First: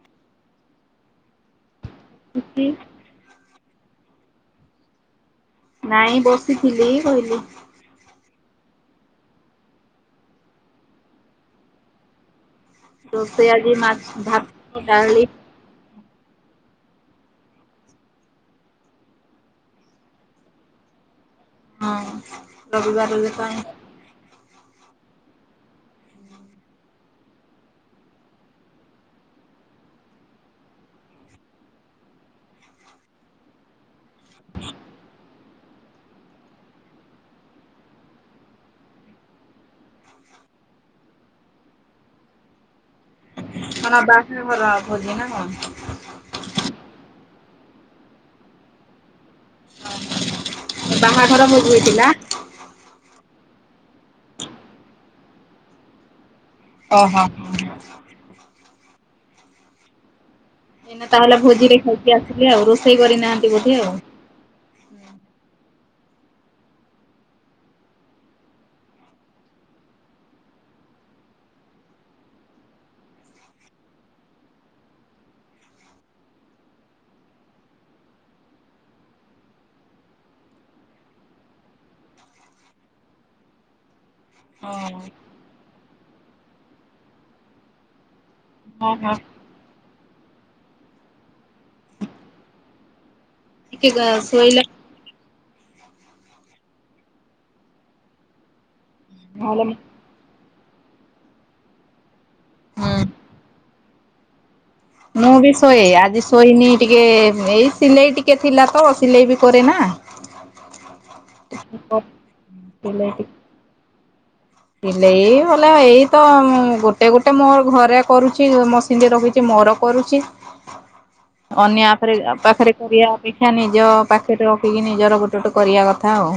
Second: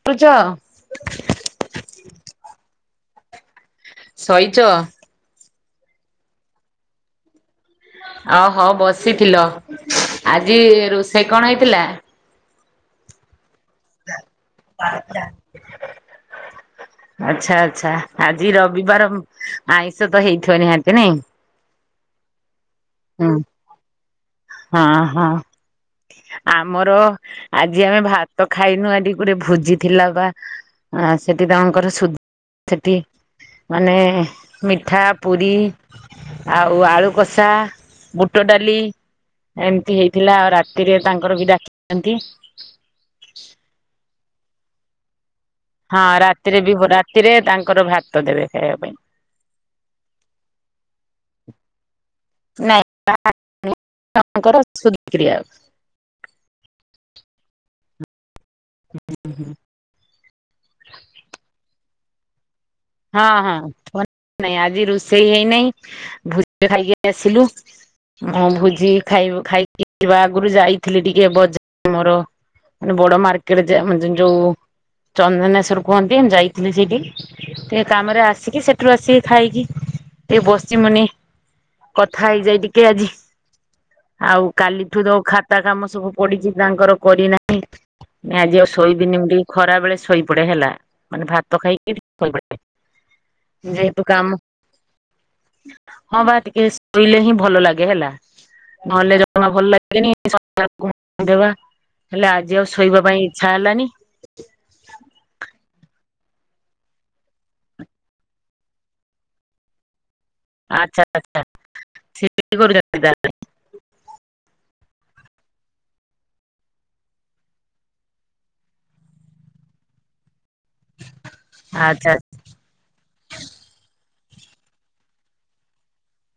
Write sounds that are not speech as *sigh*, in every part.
*inaudible* *inaudible* ଶଇଚ? ନାଇଁ, ବସିଥିଲି କହିଲି। ଅହ, ବସିଥିଲ। ଆଜି ରୋଷେଇ କ'ଣ ହେଇଥିଲା? ରୋଷଇ ଆଜି ମା *unintelligible* ଆଚ୍ଛା ଆଚ୍ଛା, ଆଜି ରବି ବାର---ଆଇଁଷ ତ ହେଇଥିବ, ନିହାତି ନାଇଁ? ହୁଁ *unintelligible* *inaudible* ଆମର ଆଜି ଆମେ ଭାତ ଖାଇନୁ, ଆଜି ଗୋ ଭୋଜି ଥିଲା ବା। ଆ ସେଠି ତାଙ୍କର ସୁ ସେଠି ମାନେ ମିଠା ପୁରି ଆଉ ଆଳୁ କଷା। ବୁଟ ଡାଲି ଏମିତି ହେଇଥିଲା ଆଉ ରାତିରେ ତାଙ୍କର ବି ଡାକିଚନ୍ତି। କଣ ବାହାଘର ଭୋଜି ନା କଣ? ହଁ ରାତିରେ ବି ରାତିରେ ତାଙ୍କର ଭାତ ଦେବେ ଖାଇବା ପାଇଁ। ବାହାଘର ଭୋଜି ହେଇଥିଲା? *unintelligible* ଙ୍କର ସୁଧିକିୟା। ଅ ହ। *unintelligible* ଏନା ତାହେଲେ ଭୋଜିରେ ଖାଇକି ଆସିଲେ ଆଉ ରୋଷେଇ ହଁ କରିନାହାନ୍ତି ହଁ। ବୋଧେ ଆଉ। ନାଇଁ ଆଜି ରୋଷେଇ ହେଇନାହିଁ ଭୁଜି ରେ ଖାଇକି ଆସିଲୁ। ମୁଁ ଭୋଜି ଖାଇବୁ ଖାଇକି ଯିବା ଆଗରୁ ଯାଇଥିଲି ଟିକେ ବଜାର ମୋର। ମାନେ ବଡ ମାର୍କେଟ ଯା ଯୋଉ ଚନ୍ଦନେଶ୍ଵର କୁହନ୍ତି ଯାଇଥିଲି ସେଇଠି। ଟିକେ କାମରେ ଆସିକି ସେଠୁ ଆସିକି ଖାଇକି ଟିକେ ବସଚି ମୁନି। କଥା ହେଇଯାଏ ଟିକେ ଆଜି। ଆଉ କାଲିଠୁ ଯୋଉ ଖାତା କାମ ସବୁ ପଡିଛି ତାଙ୍କର କରିନା। ଆଜି ଆଉ ହଁ ହଁ ଶୋଇବିନି ଟିକେ ଖରା ବେଳେ ଶୋଇପଡେ ହେଲା ମାନେ ଭାତ ଖାଇକିରି। ଯେହେତୁ ଟିକେ କାମ। ଶୋଇଲା ହଁ ବା ଟିକେ ଶୋଇିଲେ ହିଁ ଭଲ ଲାଗେ ହେଲା ନହେଲେ ଜମା ଭଲ ନହେଲେ ଲା *unintelligible* ଦବା ହେଲେ ଆଜି ଆଉ ଶୋଇବା ହୁଁ। ପାଇଁ ଇଚ୍ଛା ହେଲାନି। ମୁଁ ବି ଶୋଏ ଆଜି ଶୋଇନି ଟିକେ ଏଇ ସିଲେଇ ଟିକେ ଥିଲା ତ ସିଲେଇ ବି କରେ ନା। ଆଚ୍ଛା ଆଛା ସିଲେଇ ଟିକେ *unintelligible* ସିଲେଇ ହେଲା ଏଇ ତ ମୁଁ ଗୋଟେ ଗୋଟେ ମୋ ଘରେ କରୁଛି ମସିନ୍ ରଖିଛି ମୋର। କରୁଛି ଅନ୍ୟା ଆପ୍ ଆଚ୍ଛା ରେ ପାଖରେ କରିବା ଅପେକ୍ଷା ନିଜ ପାଖରେ ରଖିକି ନିଜର ଗୋଟେ ଗୋଟେ କରିବା କଥା ଆଉ।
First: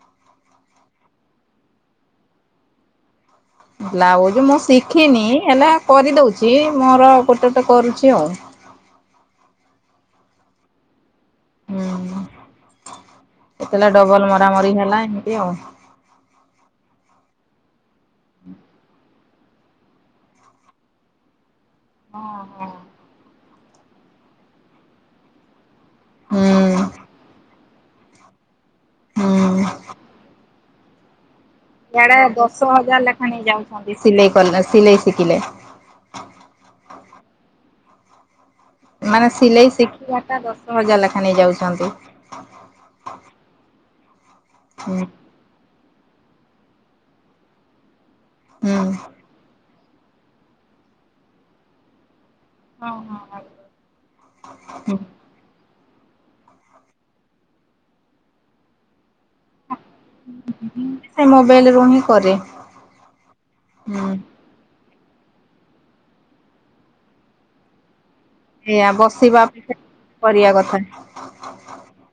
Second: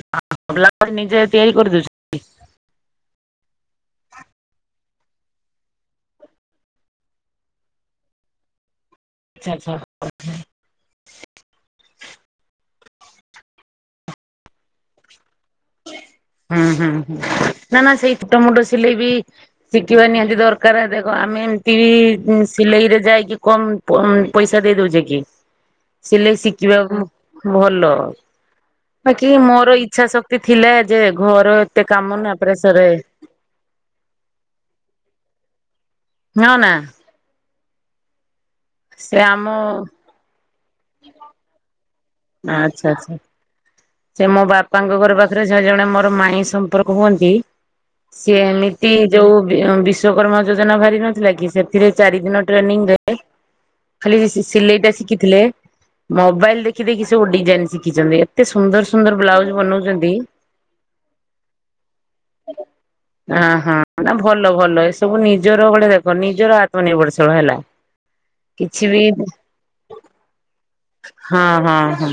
*inaudible* ପିଲା ପାଇଁ ନିଜେ ତିଆରି କରି ଦଉଛୁ। ବ୍ଲାଉଜ ମୁଁ ଶିଖିନି ହେଲା କରିଦଉଛି ମୋର ଗୋଟେ ଗୋଟେ କରୁଛି ଆଉ। ଆଛା ଆଛା *inaudible* ହୁଁ ହୁଁ ହେଲା ଡବଲ ମରାମରି ହେଲା ଏମିତି ଆଉ। ହୁଁ ହୁଁ ନା ନା ସେଇ ଫୁଟ ମୁୁଟ ସିଲେଇ ବି ଶିଖିବା ନିହାତି ଦରକାରେ ଦେଖ ଆମେ ତି ହଁ ସିଲେଇ ରେ ଯାଇକି କମ୍ ପଇସା ଦେଇ ଦଉଚେ କି? ସିଲେଇ ହଁ। ଶିଖିବାକୁ ଭଲ ହୁଁ ବାକି ହୁଁ। ମୋର ଇଚ୍ଛା ଶ ଏତେ ଥିଲା ଯେ ଘର ଏତେ ଇଆଡେ କାମନା ଦଶ ପେସରେ *inaudible* ଯାଉଛନ୍ତି ସିଲେଇ କଲା ସିଲେଇ ଶିଖିଲେ। ନ ନାଁ। ସେ ମାନେ ଆମ ସିଲେଇ ଶିଖିବାଟା ଦଶ ହଜାର ଲାଖା ନେଇ ଯାଉଛନ୍ତି। ଆଚ୍ଛା ଆଚ୍ଛା। ସେ ମୋ ବାପାଙ୍କ ଘର ପାଖରେ ଜ ଜଣେ ମୋର ମାଇଁ ସମ୍ପର୍କ ହୁଅନ୍ତି। ସିଏ ହଁ ଏମିତି ଯୋଉ ବି ବିଶ୍ଵକର୍ମା ଯୋଜନା ବାହାରି ନଥିଲା କି ସେ ଏଥିରେ ଚାରି ଦିନ ହଁ ଟ୍ରେନିଂରେ ହଁ। ଖାଲି ସି ସିଲେଇ ଟା ଶିଖିଥିଲେ। ମୋବାଇଲ ଦେଖି ଦେଖି ସବୁ ଡିଜାଇନ ଶିଖିଚନ୍ତି ଏତେ ସୁନ୍ଦର ସୁନ୍ଦର ବ୍ଲାଉଜ୍। ବନଉଚନ୍ତି ସେ ମୋବାଇଲ ରୁ ହିଁ କରେ ହାଁ ହଁ ହୁଁ ନାଁ ଭଲ ଭଲ ଭଲ ଏ ସବୁ ନିଜର ଗୋଟେ ଦେଖ ନିଜର ଆତ୍ମନିର୍ଭରଶୀଳ ହେଲା। କିଛି ଏଆ ବି ବସିବା ଅପେକ୍ଷା କରିବା କଥା। ହଁ ହଁ ହଁ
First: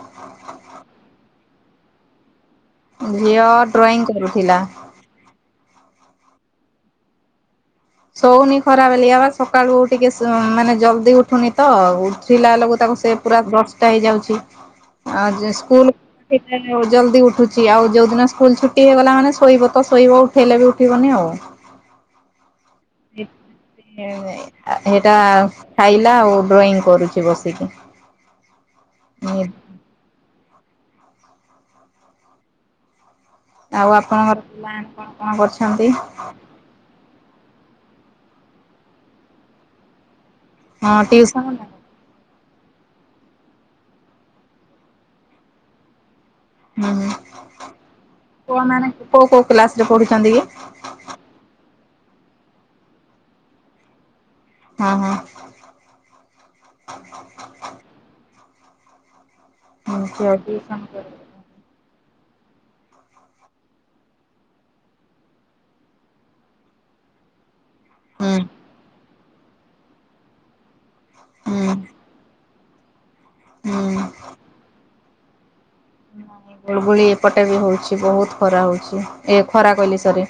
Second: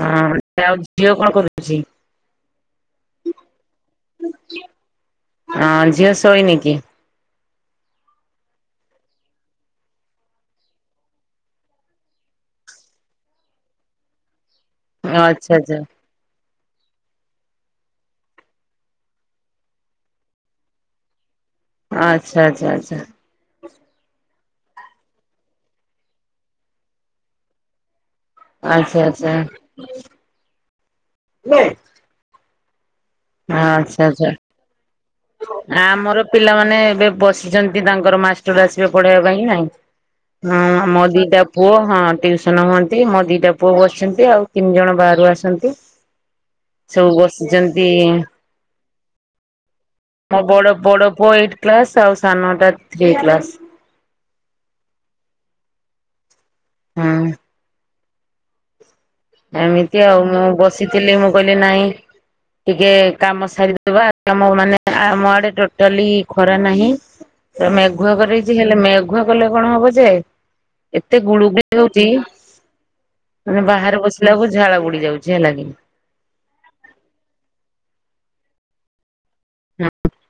ହଁ ଆଉ ଝିଅ କଣ କରୁଚି? ଝିଅ ଡ୍ରଇଂ କରୁଥିଲା। ଅ ଝିଅ ଶୋଇନି କି? ଶଉନି ଖରାବାଲିଆ ହେଲି ସକାଳୁ ଟିକେ ମାନେ ଜଲ୍ଦି ଉଠୁନି ତ ଉଠିଲ ବେଳକୁ ତାକୁ ସେ ପୁରା ଦଷ୍ଟା ହେଇଯାଉଚି ଆ ଜ ଆଚ୍ଛା ଆଚ୍ଛା। ସ୍କୁଲ୍ ସେଟଉ ଜଲ୍ଦି ଉଠୁଚି ଆଉ ଯୋଉଦିନ ସ୍କୁଲ ଛୁଟି ହେଇଗଲା ମାନେ ଶୋଇବ ତ ଶୋଇବ ଉଠେଇଲେ ବି ଉଠିବନି ଆଉ। ଆଚ୍ଛା ଆଚ୍ଛା ଆଚ୍ଛା *unintelligible* ଏ -ସେଟା ଖାଇଲା ଆଉ ଡ୍ରଇଂ କରୁଚି ବସିକି। ଆଚ୍ଛା ଆଚ୍ଛା। ହଁ ଆଉ ଆଚ୍ଛା ଆଚ୍ଛା ଆପଣଙ୍କର ପିଲାମାନେ କଣ କଣ ଆ କରିଛନ୍ତି? ଆମର ପିଲାମାନେ ଏବେ ବସି ଆସିଛନ୍ତି ତାଙ୍କର ମାଷ୍ଟର ଆସିବେ ପଢେଇବା ପାଇଁ ନାଇଁ। ହଁ ମୋ ଦିଟା ଟିଉସନ ନା ପୁଅ ହଁ ଟିଉସନ୍ ହୁଅ ନ୍ତି ମୋ ଦିଟା ପୁଅ ବସିଛନ୍ତି ଆଉ ତିନି ଜଣ ବାହାରୁ ଆସନ୍ତି ହୁଁ ହୁଁ ସବୁ ବସିଛନ୍ତି। ନ୍ତି। ପୁଅ ମାନେ କୋଉ କୋଉ କ୍ଲାସର ରେ ପଢୁ ମୋ ବଡ ବଡ ପୁଅ ଏଇଟି କ୍ଲାସ୍ ଆଉ ସାନଟା ଥ୍ରୀ କ୍ଲାସ୍। ହଁ ହଁ ହୁଁ ଏମିତି ଆଉ ମୁଁ ବସିଥିଲି ମୁଁ କହିଲି ନାଇଁ। ଟିକେ କାମ ସାରିଦବା କାମ ମାନେ ଆମ ଆଡ଼େ ଟୋଟାଲି ଖରା ନାହିଁ। *inaudible* ତ ମେଘୁଆ ହୁଁ କରେଇଚି ହେଲେ ମେଘୁଆ କଲେ କଣ ହବ ଯେ। ଏତେ ହୁଁ ଗୁଳୁଗୁଳି ହଉଚି ମାନେ ବାହାରେ ହୁଁ। ବସି ସବୁ ଝାଳ ବୁଡି ଯାଉଚି ହେଲା କିି। ଏ ଗୁଳଗୁଳି ଏପଟେ ବି ହଉଚି ବହୁତ୍ ଖରା ହଉଚି ଏ ଖରା କହିଲି ସରି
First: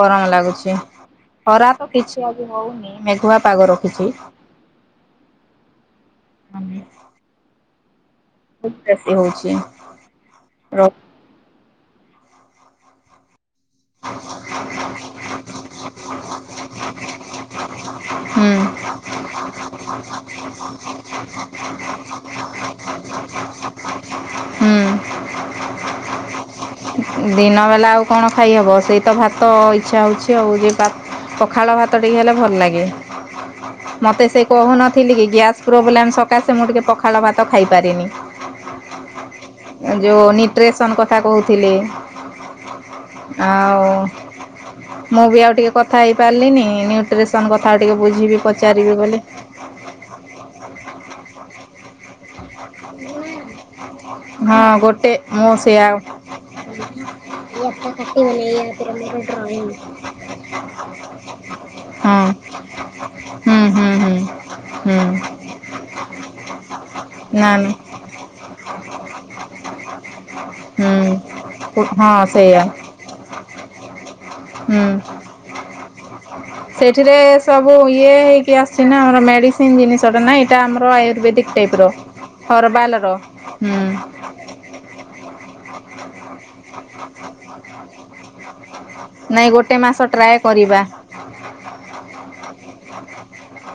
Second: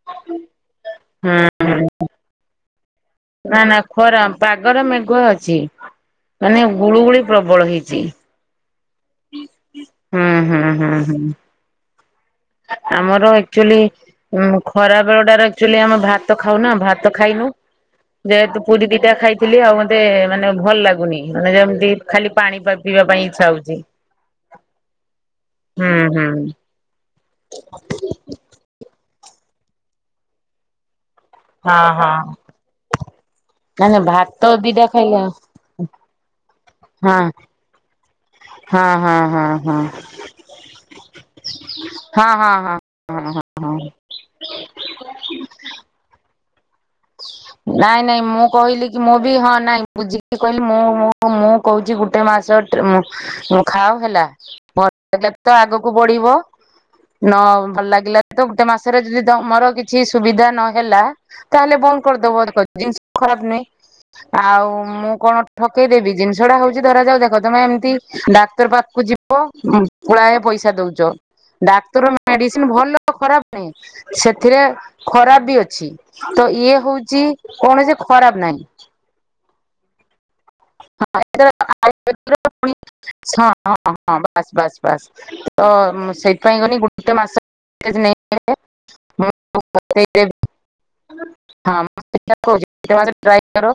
ଗରମ ଲାଗୁଚି। ହୁଁ ଖରା ତ କିଛି ଆଜି ହଉନି। ମେଘୁଆ ପାଗ ନାଁ ନାଁ ରଖିଛି। ଖରା ପାଗତ ମେଘୁଆ ଅଛି ମାନେ ଗୁଳୁଗୁଳି ପ୍ରବଳ ହେଇଚି। ବହୁତ୍ ବେସି ହଉଚି ହୁଁ ର ହୁଁ ହୁଁ ଆମର ଏ ଆଚୁଲି ଉ ଖରା ବେଳଟାରେ ଆଚୋଲି ଆମେ ଭାତ ଖାଉନା ଭାତ ଖାଇନୁ। ହୁଁ ଯେହେତୁ ପୁରୀ ଦିଟା ଖାଇଥିଲି ଆଉ ମତେ ମାନେ ଭଲ ଲାଗୁନି ମାନେ ଯେମିତି ଖାଲି ପାଣି। ପାଣି ପା ପିଇବା ପାଇଁ ଇଚ୍ଛା ହଉଚି ହୁଁ ହୁଁ ହୁଁ। ଦିନବେଲା ଆଉ କଣ ଖାଇ ହେବ ସେଇତ ଭାତ ଇଚ୍ଛା ହେଉଛି ଆଉ ଯେ ପା -ପ - ହଁ ଖାଳଭାତ ଟିକେ ହେଲେ ହଁ। ଭଲ ଲାଗେ ନା ନା ମତେ ସେ ଭାତ ଦିଟା ଖାଇଲା କହୁନଥିଲିକି ଗ୍ୟାସ୍ ପ୍ରୋବ୍ଲେମ ସକାଶେ ମୁଁ ଟିକେ ପଖାଳ ହଁ ଭାତ ଖାଇପାରେନି ହଁ ହଁ ହଁ ହଁ ହଁ ହଁ ଯେଉଁ ନ୍ୟୁଟ୍ରିସନ୍ କଥା କହୁଥିଲେ ହଁ। ହଁ ହଁ ହଁ ଆଉ ମୁଁବି ଆଉ ଟିକେ କଥା ହେଇପାରିଲିନି ନ୍ୟୁଟ୍ରିସନ୍ କଥା ଆଉ ଟିକେ ନାଇଁ ନାଇଁ ବୁଝିବି ମୁଁ ପଚାରିବି କହିଲିକି ମୁଁ ବୋଲି। ବି ହଁ ନାଇଁ ବୁଝିକି କହିଲି ମୁଁଁ ମୁଁ ହ ମୁଁ କହୁଛି ଗୋଟେ ମାସ ଖାଅ ହେଲା ହଁ ଭଲ ଗୋଟେ ଲାଗିଲେଣ ମୁଁ ତ ସେଇଆ ଆଗକୁ ଏଇ ବଢିବ ନ ଭଲ ଆପଟା ଲାଗିଲା କାଟିବନି ତ ଏଇ ଗୋଟେ ଆପରେ ମାସରେ ମୋର ଯଦି ଡ୍ରଇଂ। ତମର କିଛି ସୁବିଧା ନ ହେଲା ତାହେଲେ ବନ୍ଦ ହଁ କରିଦବ *unintelligible* ଜିନିଷ ଖରାପ ହୁଁ ନାହିଁ। ହୁଁ ହୁଁ ଆଉ ହୁଁ ମୁଁ କଣ ଠକେଇଦେବି ଜିନିଷଟା ହଉଛି ଧରାଜାଉ ଦେଖ ନା ତମେ ନା ଏମିତି ଡାକ୍ତର ପାଖକୁ ଯି ବ ପୁଳାଏ ପଇସା ଦଉଛ। ହୁଁ ଡାକ୍ତର ହଁ ସେଇଆ ମେଡିସିନ ଭଲ ଖରାପ ନାହିଁ ସେଥିରେ ଖରାପ ବି ଅଛି। ତ ଇଏ ସେଠିରେ ହଉଛି ସବୁ କୌଣସି ଇଏ ଖରାପ ହେଇକି ନାହିଁ ଆସୁଛିନା ଆମର ମେଡିସିନ ଜିନିଷଟା ନାଇଁ ଏଇଟା ଆମର ଆୟୁର୍ବେଦିକ। ଟାଇପର ହରବାଲର ହଁ ହଁ ହୁଁ। ବାସ୍, ବାସ୍, ବାସ୍। ତ ସେଇଥିପାଇଁ ଗନି ଗୋଟେ ମାସ ନାଇଁ ଗୋଟେ ମାସ ଟ୍ରାଏ କରିବା। *unintelligible* ଗୋଟେ ମାସ ଟ୍ରାଏ କର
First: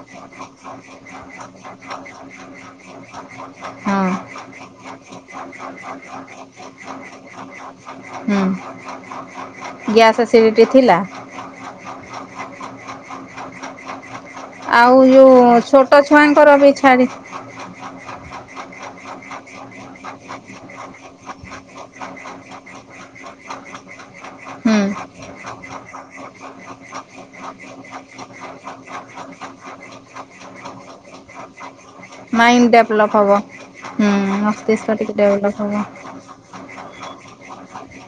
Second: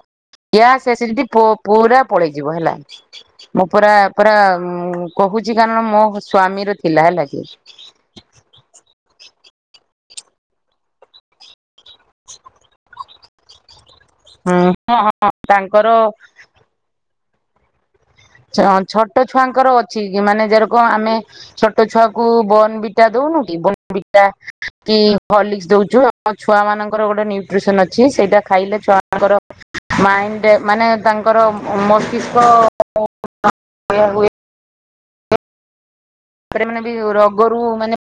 ଗ୍ୟାସ୍ ଏସିଡିଟି ପୋ ପୁରା ପଳେଇଯିବ ହେଲା ମୁଁ ପୁରା ହଁ ପୁରା କହୁଛି କାରଣ ମୋ ସ୍ଵାମୀର ଥିଲା ହେଲାକି। ହୁଁ, ଗ୍ୟାସ ଏସିଡିଟି ଥିଲା? ହୁଁ *inaudible* ଆଉ ହଁ ହଁ ଯୋଉ ତାଙ୍କର ଛୋଟ ଛୁଆଙ୍କରବି ଛାଡି ହଁ ଛୋଟ ଛୁଆଙ୍କର ଅଛିକି ମାନେ ଯେରାକ ଆମେ ଛୋଟ ଛୁଆକୁ ବର୍ଣ୍ଣବିଟା ଦଉନୁ କି ବର୍ଣ୍ଣବିଟା ହୁଁ କି ହର୍ଲିକ୍ସ ଦେଉଛୁ ଆମ ଛୁଆ ମାନଙ୍କର ଗୋଟେ ନ୍ୟୁଟ୍ରିସନ ଅଛି ସେଇଟା ଖାଇଲେ ଛୁଆଙ୍କର ମାଇଣ୍ଡ ମାନେ ତାଙ୍କର ମ ମସ୍ତିଷ୍କ ମାଇଣ୍ଡ ଡେଭଲପ ହେବ ହୁଁ ହୁଏ ମସ୍ତିଷ୍କ ଟିକେ ଡେଭଲପ ହେବ। ତା ପରେ ମାନେ ବି ରୋଗରୁ ମାନେ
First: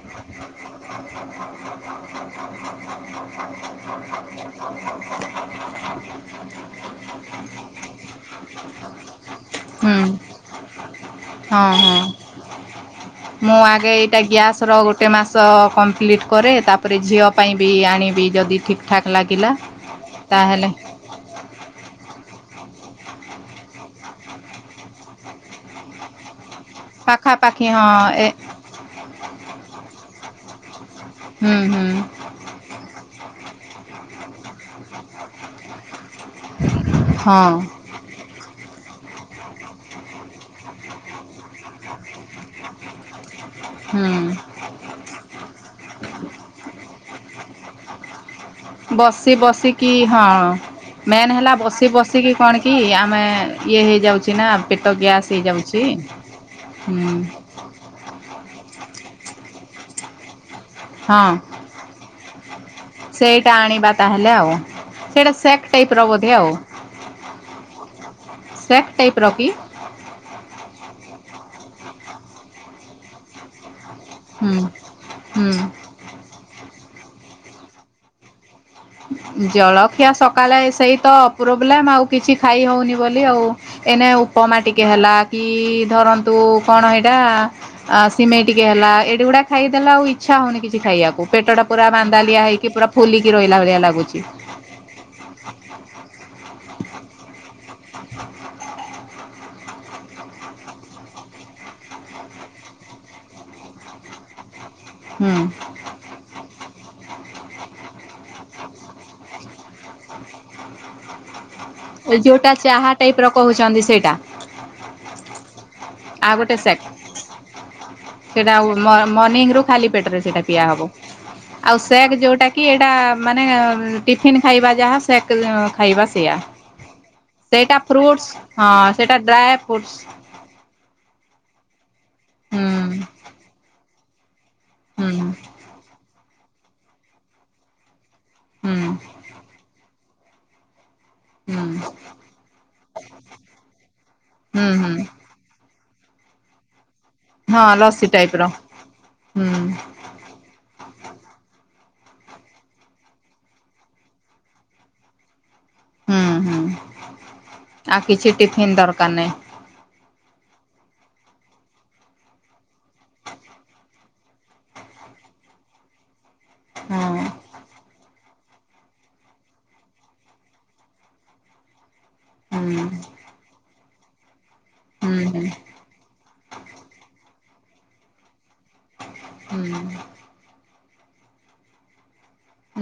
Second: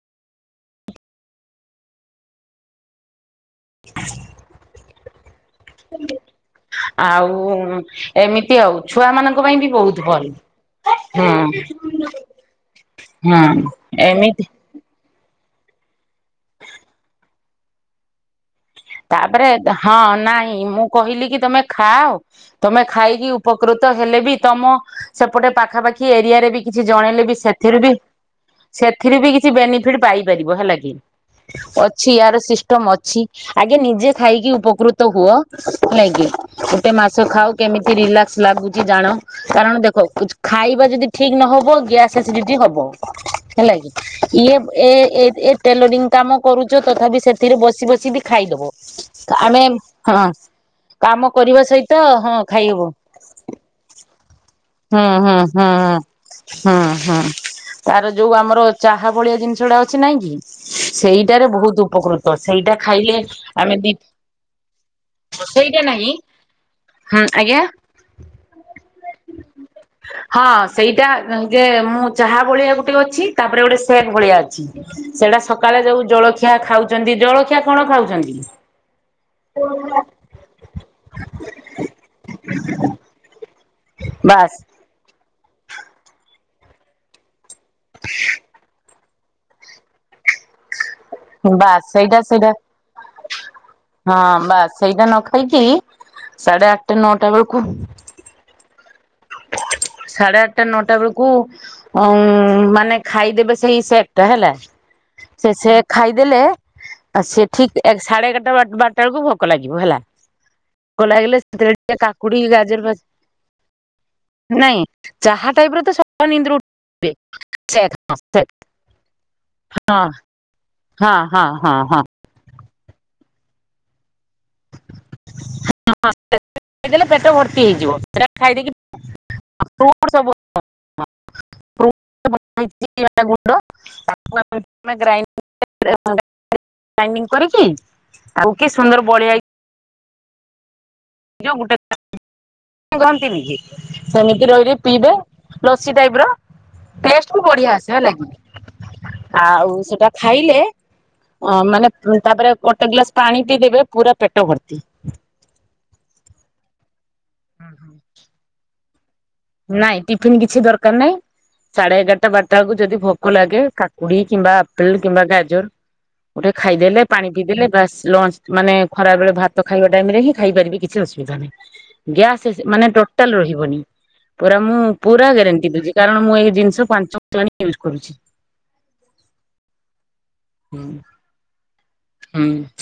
ଆଉ ଏମି ତି ଆଉ ଛୁଆ ମାନଙ୍କ ପାଇଁ ବି ହୁଁ ବହୁତ ଭଲ। ହଁ ହଁ ହୁଁ। ହଁ ମୁଁ ଆଗେ ଏଇଟା ଏମିତି ଗ୍ୟାସ୍ ର ଗୋଟେ ମାସ କପ୍ଲିଟ୍ କରେ ତାପରେ ଝିଅ ପାଇଁବି ଆଣିବି ଯଦି ଠିକ ଠାକ୍ ତାପରେ ଲାଗିଲା ହଁ ନାଇଁ ତାହେଲେ ମୁଁ କହିଲିକି ତମେ ଖାଅ ତମେ ଖାଇକି ଉପକୃତ ହେଲେ ବି ତମ ସେପଟେ ପାଖାପାଖି ଏରିଆରେ ବି କିଛି ଜଣେଇଲେ ବି ପାଖାପାଖି ସେଥିରୁ ବି ହଁ ଏ ସେଥିରେବି କିଛି ବେନିଫିଟ ପାଇପାରିବ ହେଲାକି ହୁଁ ହୁଁ ଅଛି ୟାର ସିଷ୍ଟମ ଅଛି। ଆଗେ ନିଜେ ଖାଇକି ଉପକୃତ ହୁଅ ହେଲାକିି ଗୋଟେ ମାସ ଖାଅ ହଁ କେ ମିତି ରିଲାକ୍ସ ଲାଗୁଛି ଜାଣ କାରଣ ଦେଖ ଖାଇବା ଯଦି ଠିକ୍ ନ ହବ ଗ୍ୟାସ ଏସିଡିଟି ହବ। ହେଲା କିି ହୁଁ ଇଏ ଏ ଏ ଟେଲରିଂ କାମ କରୁଛ ତଥାପି ସେଥିରେ ବସି ବସି ବି ଖାଇଦବ ବସି ଆମେ ବସିକି ହଁ କାମ ମେନ୍ ହେଲା କରିବା ବସି ସହିତ ବସିକି ହଁ କଣକି ଖାଇହବ ଆମେ ଇଏ ହେଇଯାଉଛି ନା ପେଟ ଗ୍ୟାସ୍ ହେଇଯାଉଛି। ହଁ, ହୁଁ ହଁ। ତାର ଯୋଉ ଆମର ଚାହା ଭଳିଆ ଜିନିଷଟା ଅଛି ନାଇଁକି ହଁ ସେଇଟାରେ ବହୁତ ଉପକୃତ ସେଇଟା ଖାଇଲେ ସେଇଟା ଆମେ ଆଣିବା ଦି ତାହେଲେ ଆଉ। ସେଇଟା ସେକ୍ ସେଇଟା ଟାଇପ୍ ର ନାହିଁ ବୋଧେ ଆଉ ହୁଁ ଆଜ୍ଞା ସେକ୍ ଟାଇପ୍ ର କି? ହଁ ସେଇଟା ଯେ ମୁଁ ଚାହା ଭଳିଆ ଗୋଟେ ଅଛି ତାପରେ ଗୋଟେ ସେକ୍ ଭଳିଆ ହୁଁ ଅଛି ସେଟା ହୁଁ। ସକାଳେ ଯୋଉ ଜଳଖିଆ ଖାଉଛନ୍ତି, ଜଳଖିଆ କଣ ଖାଉଛନ୍ତି? ଜଳଖିଆ ସକାଳେ ସେଇତ ପ୍ରୋବ୍ଲେମ୍ ଆଉ କିଛି ଖାଇ ହଉନି ବୋଲି ଆଉ। ଏନେ ଉପମା ବାସ୍ ଟିକେ ହେଲା କି ଧରନ୍ତୁ କଣ ଏଇଟା ଅ ସିମେଇ ଟିକେ ହେଲା ଏଗୁଡା ଖାଇଦେଲେ ଆଉ ଇଚ୍ଛା ହଉନି କିଛି ଖାଇବାକୁ। ପେଟଟା ବାସ୍ ପୁରା ସେଇଟା ମାନ୍ଦାଲିଆ ସେଇଟା ହେଇକି ପୁରା ଫୁଲିକି ରହିଲା ଭଳି ହଁ ବାସ୍ ସେଇଟା ନ ଖାଇକି ସାଢେ ଆଠଟା ନଅଟା ବେଳକୁ ସାଢେ ଆଠଟା ନଅଟା ବେଳକୁ ଅଉଁ ମାନେ ଖାଇଦେବେ ସେଇ ସେଟ୍ ଟା ହେଲା ହୁଁ ସେ ସେ ଖାଇଦେଲେ ଆଉ ସେ ଠିକ୍ ଏ ସାଢେ ଏଗାରଟା ବାର ବାରଟା ବେଳକୁ ଭୋକ ଲାଗିବ ହେଲା। ଭୋକ ଲାଗିଲେ ସେତେବେଳେ ଟିକିଏ କାକୁଡି, ଗାଜର ଫା କୋହୁଚନ୍ତି ସେଇଟା। ନାଇଁ ଚାହା ଟାଇପର ତ *inaudible* ଆଉ ଗୋଟେ ନିଦରୁ ସେକ୍। ଉଠିବେ। *inaudible* ହଁ। ସେଟା ଦିଆ ହବ। ହଁ ହଁ ହଁ ଆଉ ହଁ। ସେକ୍ ଯୋଉଟା କି ଏଟା ମାନେ ଉଁ ଟିଫିିନ୍ ଖାଇବା ଯାହା ସେ *unintelligible* ଖାଇବା ସେୟା ଖାଇଦେଲେ ପେଟ ଭର୍ତ୍ତି ସେଇଟା ହେଇଯିବ ଫ୍ରୁଟସ୍ ସେଟା ହଁ ଖାଇଦେଇକି ସେଇଟା ଡ୍ରାଏ ଫ୍ରୁଟସ୍। ଫ୍ରୁଟ ସବୁ *inaudible* *inaudible* ହୁଁ ହୁଁ ହୁଁ ଗ୍ରାଇଣ୍ଡିଙ୍ଗ କରିକି ଆଉ କି ହୁଁ ସୁନ୍ଦର *unintelligible* ଯୋଉ ହୁଁ ଗୁଟେ କହନ୍ତିନିକି ସେମିତି ରହି ରହି ହୁଁ ପିଇବେ। ଲସି ଟାଇପର ଟେଷ୍ଟ ବି ବଢିଆ ହଁ ଆସେ ଲସି ହେଲାକି ଟାଇପ ର ହୁଁ ଆଉ ସେଟା ଖାଇଲେ ଅଁ ମାନେ ଉଁ ତାପରେ ଗୋଟେ ଗ୍ଲାସ ପାଣି ପିଇଦେବେ ପୁରା ପେଟ ଭର୍ତ୍ତି। ହୁଁ ହୁଁ ଆଉ କିଛି ଟିଫିନ୍ ଦରକାର ନାହିଁ। ନାଇଁ ଟିଫିିନ୍ କିଛି ଦରକାର ନାଇଁ। ସାଢେ ଏଗାରଟା ବାରଟା ବେଳକୁ ଯଦି ଭୋକ ଲାଗେ କାକୁଡି କିମ୍ବା ଆପେଲ କିମ୍ବା ଗାଜର ଗୋଟେ ଖାଇଦେଲେ ହଁ ପାଣି ପିଇ ଦେଲେ ବାସ୍ ଲଞ୍ଚ ମାନେ ଖରାବେଳେ ଭାତ ଖାଇବା ଟାଇମରେ ହିଁ ଖାଇପାରିବେ କିଛି ଅସୁବିଧା ନାହିଁ। ଗ୍ୟାସେ ସେ ହୁଁ ମାନେ ଟୋଟାଲ ରହିବନି। ପୁରା ମୁଁ ହୁଁ ପୁରା ହୁଁ ଗ୍ୟାରେଣ୍ଟି ଦୋଉଚି କାରଣ ମୁଁ ଏଇ ଜିନିଷ ପାଞ୍ଚ *inaudible* ର୍ଷ ହେଲାଣି ୟୁଜ୍ କରୁଛି। ହୁଁ। ହୁଁ।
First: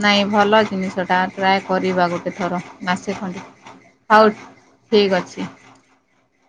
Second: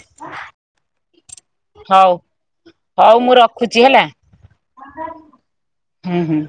ନାଇଁ ଭଲ ଜିନିଷଟା ଟ୍ରାଏ କରିବା ହଉ ଗୋଟେ ଥର ମାସେ ହଉ ମୁଁ ଖଣ୍ଡେ। ରଖୁଛି ହେଲା। ଆଉ ଠିକ୍ ଅଛି। ହୁଁ ହୁଁ।